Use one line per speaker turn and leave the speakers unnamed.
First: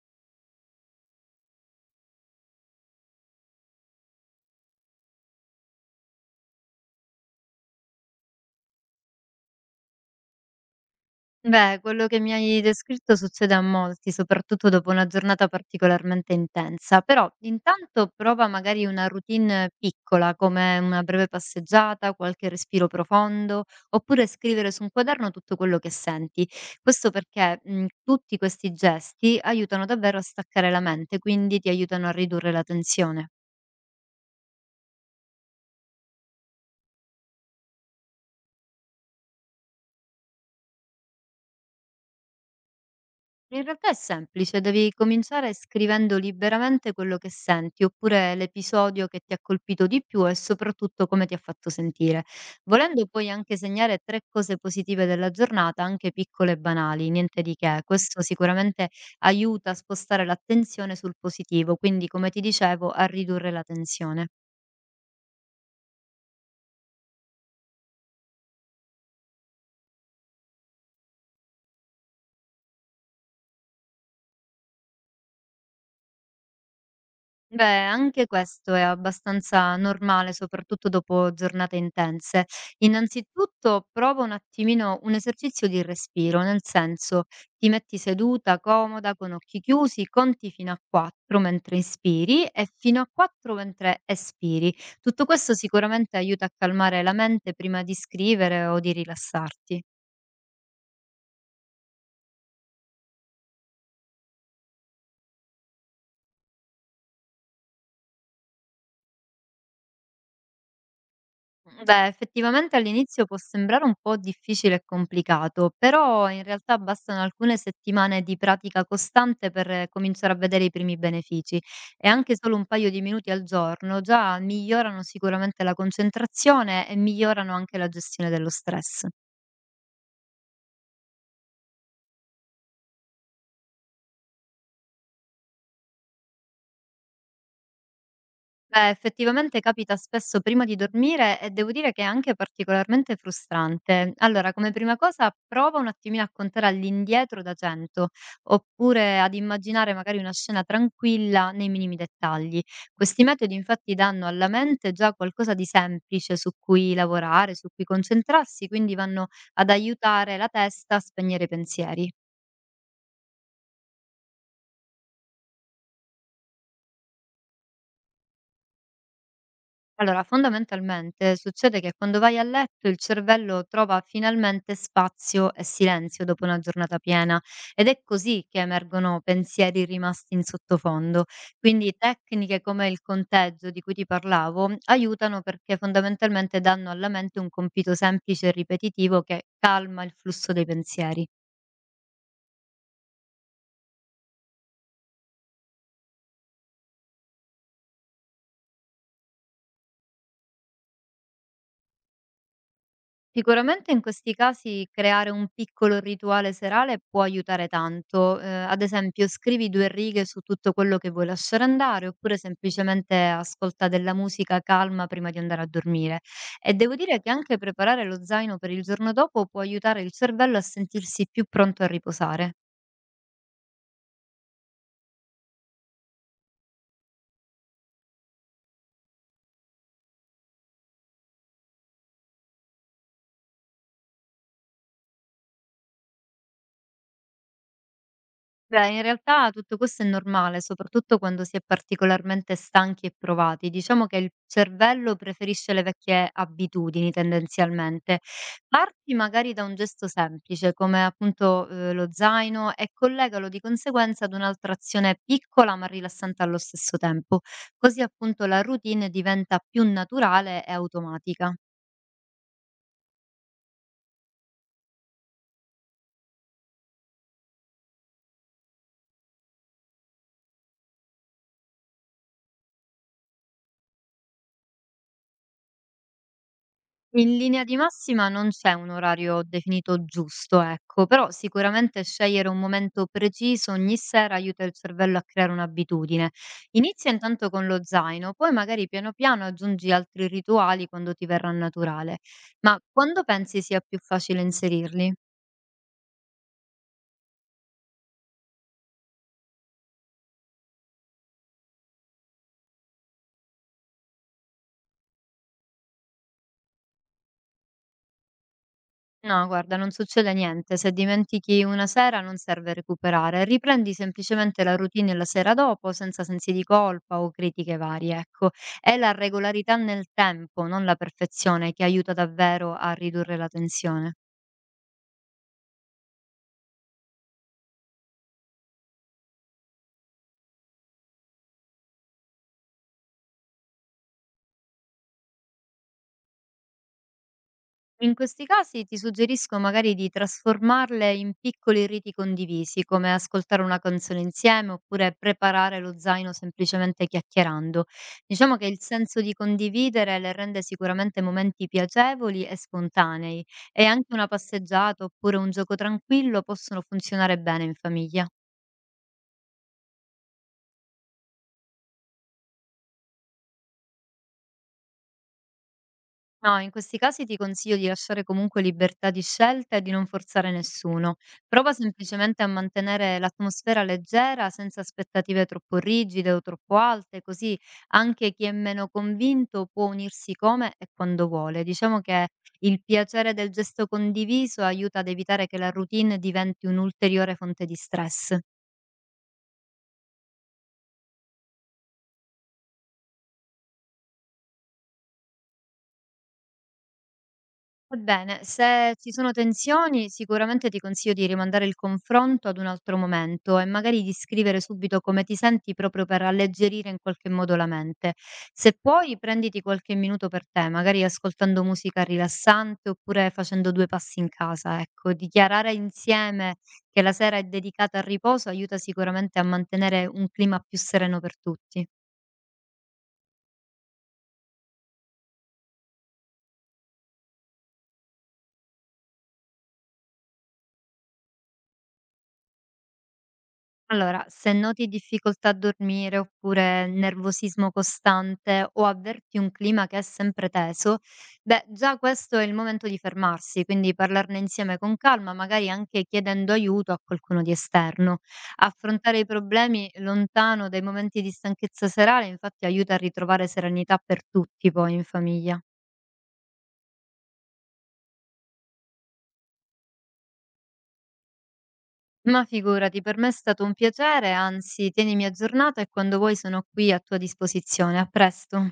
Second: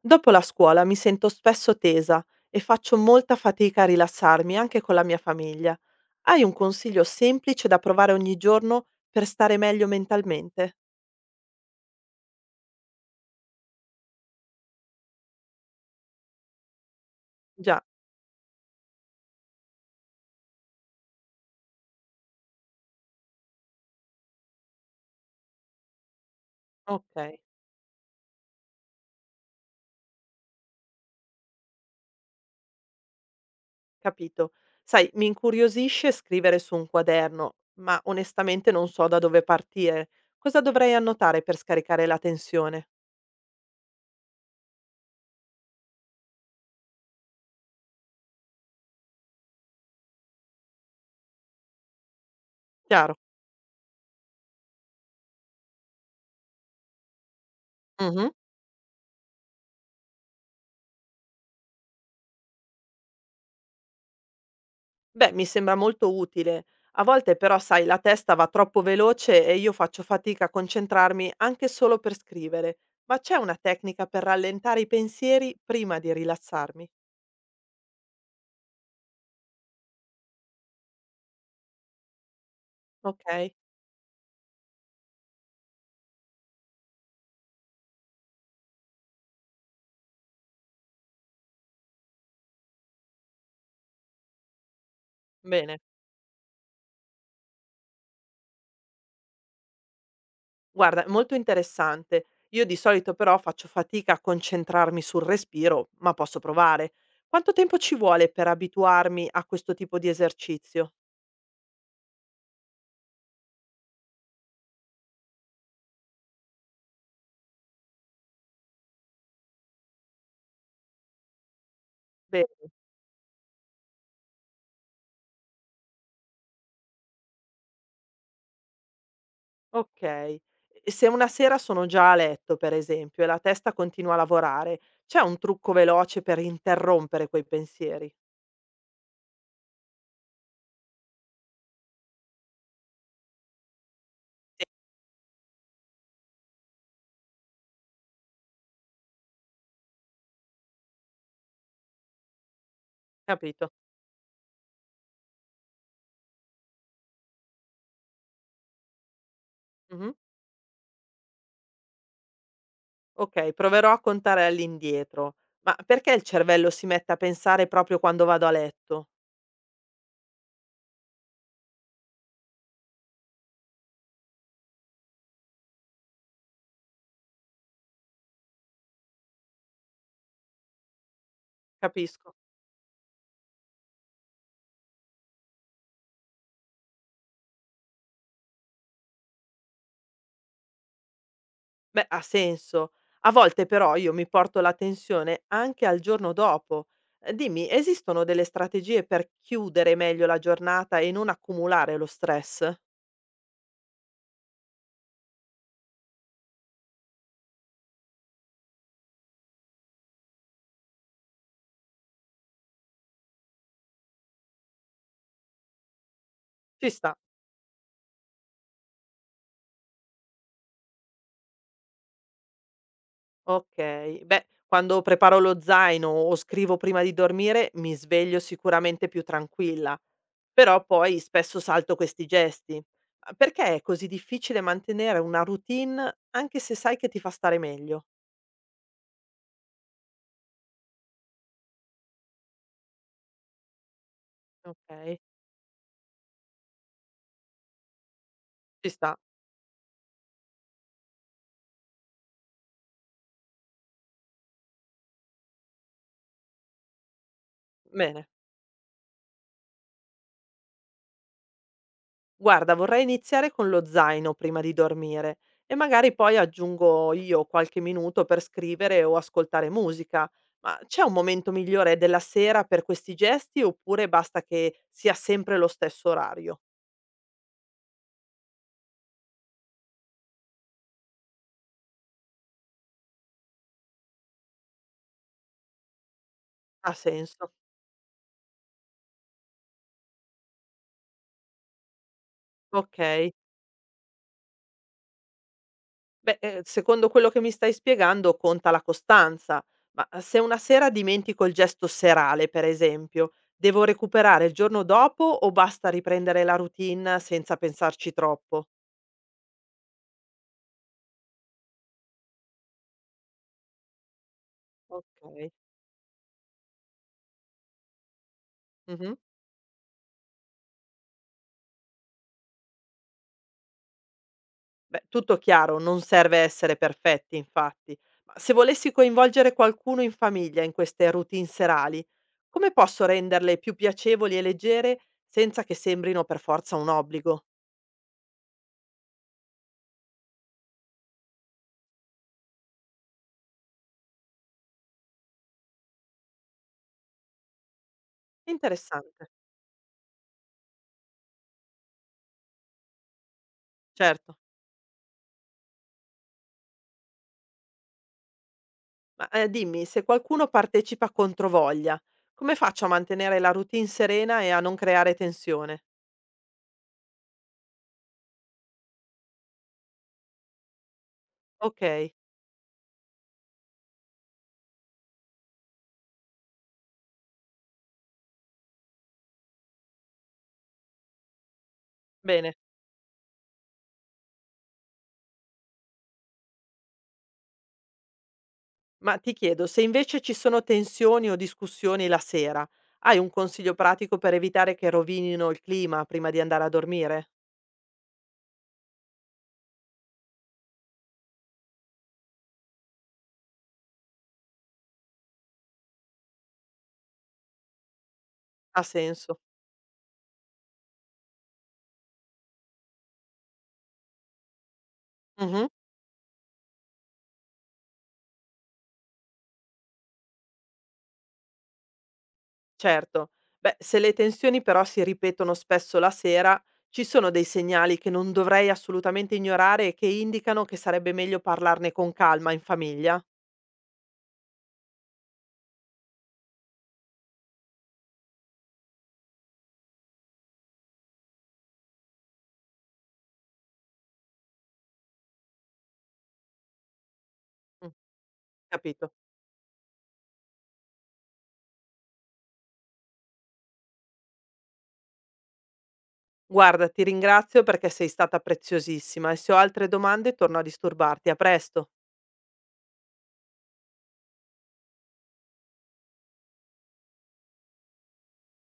Dopo la scuola mi sento spesso tesa e faccio molta fatica a rilassarmi anche con la mia famiglia. Hai un consiglio semplice da provare ogni giorno per stare meglio mentalmente?
Beh, quello che mi hai descritto succede a molti, soprattutto dopo una giornata particolarmente intensa, però
Già,
intanto prova magari una routine piccola, come una breve passeggiata, qualche respiro profondo, oppure scrivere su un quaderno tutto quello che senti. Questo
ok,
perché tutti questi gesti aiutano davvero a staccare la mente, quindi ti aiutano a ridurre la tensione.
capito. Sai, mi incuriosisce scrivere su un quaderno, ma onestamente non so da dove partire. Cosa dovrei annotare per scaricare la tensione?
In realtà è semplice, devi cominciare scrivendo liberamente quello che senti, oppure l'episodio che ti ha colpito di più e soprattutto come ti ha fatto sentire. Volendo
Chiaro.
puoi anche segnare tre cose positive della giornata, anche piccole e banali, niente di che. Questo
Mhm.
sicuramente aiuta a spostare l'attenzione sul positivo, quindi come ti dicevo, a ridurre la tensione.
Beh, mi sembra molto utile. A volte però, sai, la testa va troppo veloce e io faccio fatica a concentrarmi anche solo per scrivere. Ma c'è una tecnica per rallentare i pensieri prima di rilassarmi?
Beh, anche questo è abbastanza normale, soprattutto dopo giornate intense.
Ok,
Innanzitutto prova un attimino un esercizio di respiro, nel senso ti metti seduta, comoda, con occhi chiusi, conti fino a 4 mentre inspiri e fino a 4 mentre espiri. Tutto questo
bene.
sicuramente aiuta a calmare la mente prima di scrivere o di rilassarti.
Guarda, è molto interessante. Io di solito però faccio fatica a concentrarmi sul respiro, ma posso provare. Quanto tempo ci vuole per abituarmi a questo tipo di esercizio?
Mhmm, Beh, effettivamente all'inizio può sembrare un po' difficile e complicato, però in realtà bastano alcune settimane di pratica costante per cominciare a vedere i primi benefici e anche
Bene.
solo un paio di minuti al giorno già migliorano sicuramente la concentrazione e migliorano anche la gestione dello stress.
Okay. E se una sera sono già a letto, per esempio, e la testa continua a lavorare, c'è un trucco veloce per interrompere quei pensieri?
Beh, effettivamente capita spesso prima di dormire e devo dire che è anche particolarmente frustrante. Allora,
Sì.
come prima cosa, prova un attimino a contare all'indietro da 100, oppure ad immaginare magari una scena tranquilla nei minimi dettagli. Questi metodi
Capito.
infatti danno alla mente già qualcosa di semplice su cui lavorare, su cui concentrarsi, quindi vanno ad
Mh-mh.
aiutare la testa a spegnere i pensieri.
Okay, proverò a contare all'indietro. Ma perché il cervello si mette a pensare proprio quando vado a letto?
Allora, fondamentalmente succede che quando vai a letto il cervello trova finalmente spazio e silenzio dopo una giornata piena ed è così che emergono pensieri rimasti in sottofondo. Quindi
Capisco.
tecniche come il conteggio di cui ti parlavo aiutano perché fondamentalmente danno alla mente un compito semplice e ripetitivo che calma il flusso dei pensieri.
Beh, ha senso. A volte però io mi porto la tensione anche al giorno dopo. Dimmi, esistono delle strategie per chiudere meglio la giornata e non accumulare lo stress?
Sicuramente in questi casi creare un piccolo rituale serale può aiutare tanto. Ad esempio, scrivi due righe su tutto quello che vuoi lasciare andare, oppure semplicemente ascolta della musica calma prima di andare a dormire. E
Ci
devo
sta.
dire che anche preparare lo zaino per il giorno dopo può aiutare il cervello a sentirsi più pronto a riposare.
Okay. Beh, quando preparo lo zaino o scrivo prima di dormire mi sveglio sicuramente più tranquilla, però poi spesso salto questi gesti. Ma perché è così difficile mantenere una routine anche se sai che ti fa stare meglio?
Beh, in realtà tutto questo è normale, soprattutto quando si è particolarmente stanchi e provati. Diciamo che il cervello
Okay,
preferisce le vecchie abitudini tendenzialmente.
ci
Parti
sta.
magari da un gesto semplice, come appunto lo zaino, e collegalo di conseguenza ad un'altra azione piccola ma rilassante allo stesso tempo. Così
Bene.
appunto la routine diventa più naturale e automatica.
Guarda, vorrei iniziare con lo zaino prima di dormire e magari poi aggiungo io qualche minuto per scrivere o ascoltare musica. Ma c'è un momento migliore della sera per questi gesti oppure basta che sia sempre lo stesso orario?
In linea di massima non c'è un orario definito giusto, ecco, però sicuramente scegliere un momento preciso ogni sera aiuta il cervello a creare un'abitudine.
Ha
Inizia intanto
senso.
con lo zaino, poi magari piano piano aggiungi altri rituali quando ti verrà naturale. Ma quando
Ok.
pensi sia più facile inserirli?
Beh, secondo quello che mi stai spiegando conta la costanza, ma se una sera dimentico il gesto serale, per esempio, devo recuperare il giorno dopo o basta riprendere la routine senza pensarci troppo?
No, guarda, non succede niente. Se dimentichi una sera non serve recuperare, riprendi semplicemente la routine la
Ok.
sera dopo senza sensi di colpa o critiche varie, ecco. È la
Mh-mh.
regolarità nel tempo, non la perfezione, che aiuta davvero a ridurre la tensione.
Beh, tutto chiaro, non serve essere perfetti infatti. Ma se volessi coinvolgere qualcuno in famiglia in queste routine serali, come posso renderle più piacevoli e leggere senza che sembrino per forza un obbligo?
In questi casi ti suggerisco magari di trasformarle in piccoli riti condivisi, come ascoltare una canzone insieme oppure preparare lo zaino semplicemente chiacchierando. Diciamo che il senso
Interessante,
di condividere le rende sicuramente momenti piacevoli e spontanei, e anche una
certo.
passeggiata oppure un gioco tranquillo possono funzionare bene in famiglia.
Ma, dimmi, se qualcuno partecipa controvoglia, come faccio a mantenere la routine serena e a non creare tensione?
No, in questi casi ti consiglio di lasciare comunque libertà di scelta e di non forzare nessuno. Prova
Okay,
semplicemente a mantenere l'atmosfera leggera, senza aspettative troppo rigide o troppo alte, così anche chi è meno convinto può unirsi come e quando vuole. Diciamo che
bene.
il piacere del gesto condiviso aiuta ad evitare che la routine diventi un'ulteriore fonte di stress.
Ma ti chiedo, se invece ci sono tensioni o discussioni la sera, hai un consiglio pratico per evitare che rovinino il clima prima di andare a dormire?
Ebbene, se ci sono tensioni, sicuramente ti consiglio di rimandare il confronto ad un altro momento e magari di scrivere subito come ti senti proprio per alleggerire in qualche modo la mente. Se
Ha
puoi,
senso.
prenditi qualche minuto per te, magari ascoltando musica rilassante oppure facendo due passi in casa. Ecco,
Mh-mh,
dichiarare insieme che la sera è dedicata al riposo aiuta sicuramente a mantenere un clima più sereno per tutti.
certo. Beh, se le tensioni però si ripetono spesso la sera, ci sono dei segnali che non dovrei assolutamente ignorare e che indicano che sarebbe meglio parlarne con calma in famiglia?
Allora, se noti difficoltà a dormire oppure nervosismo costante o avverti un clima che è sempre teso, beh, già questo è il momento di fermarsi, quindi parlarne insieme con calma, magari anche chiedendo aiuto a qualcuno di
Mh,
esterno.
capito.
Affrontare i problemi lontano dai momenti di stanchezza serale, infatti, aiuta a ritrovare serenità per tutti poi in famiglia.
Guarda, ti ringrazio perché sei stata preziosissima e se ho altre domande torno a disturbarti. A presto.
Ma figurati, per me è stato un piacere, anzi, tienimi aggiornata e quando vuoi sono qui a tua disposizione. A presto.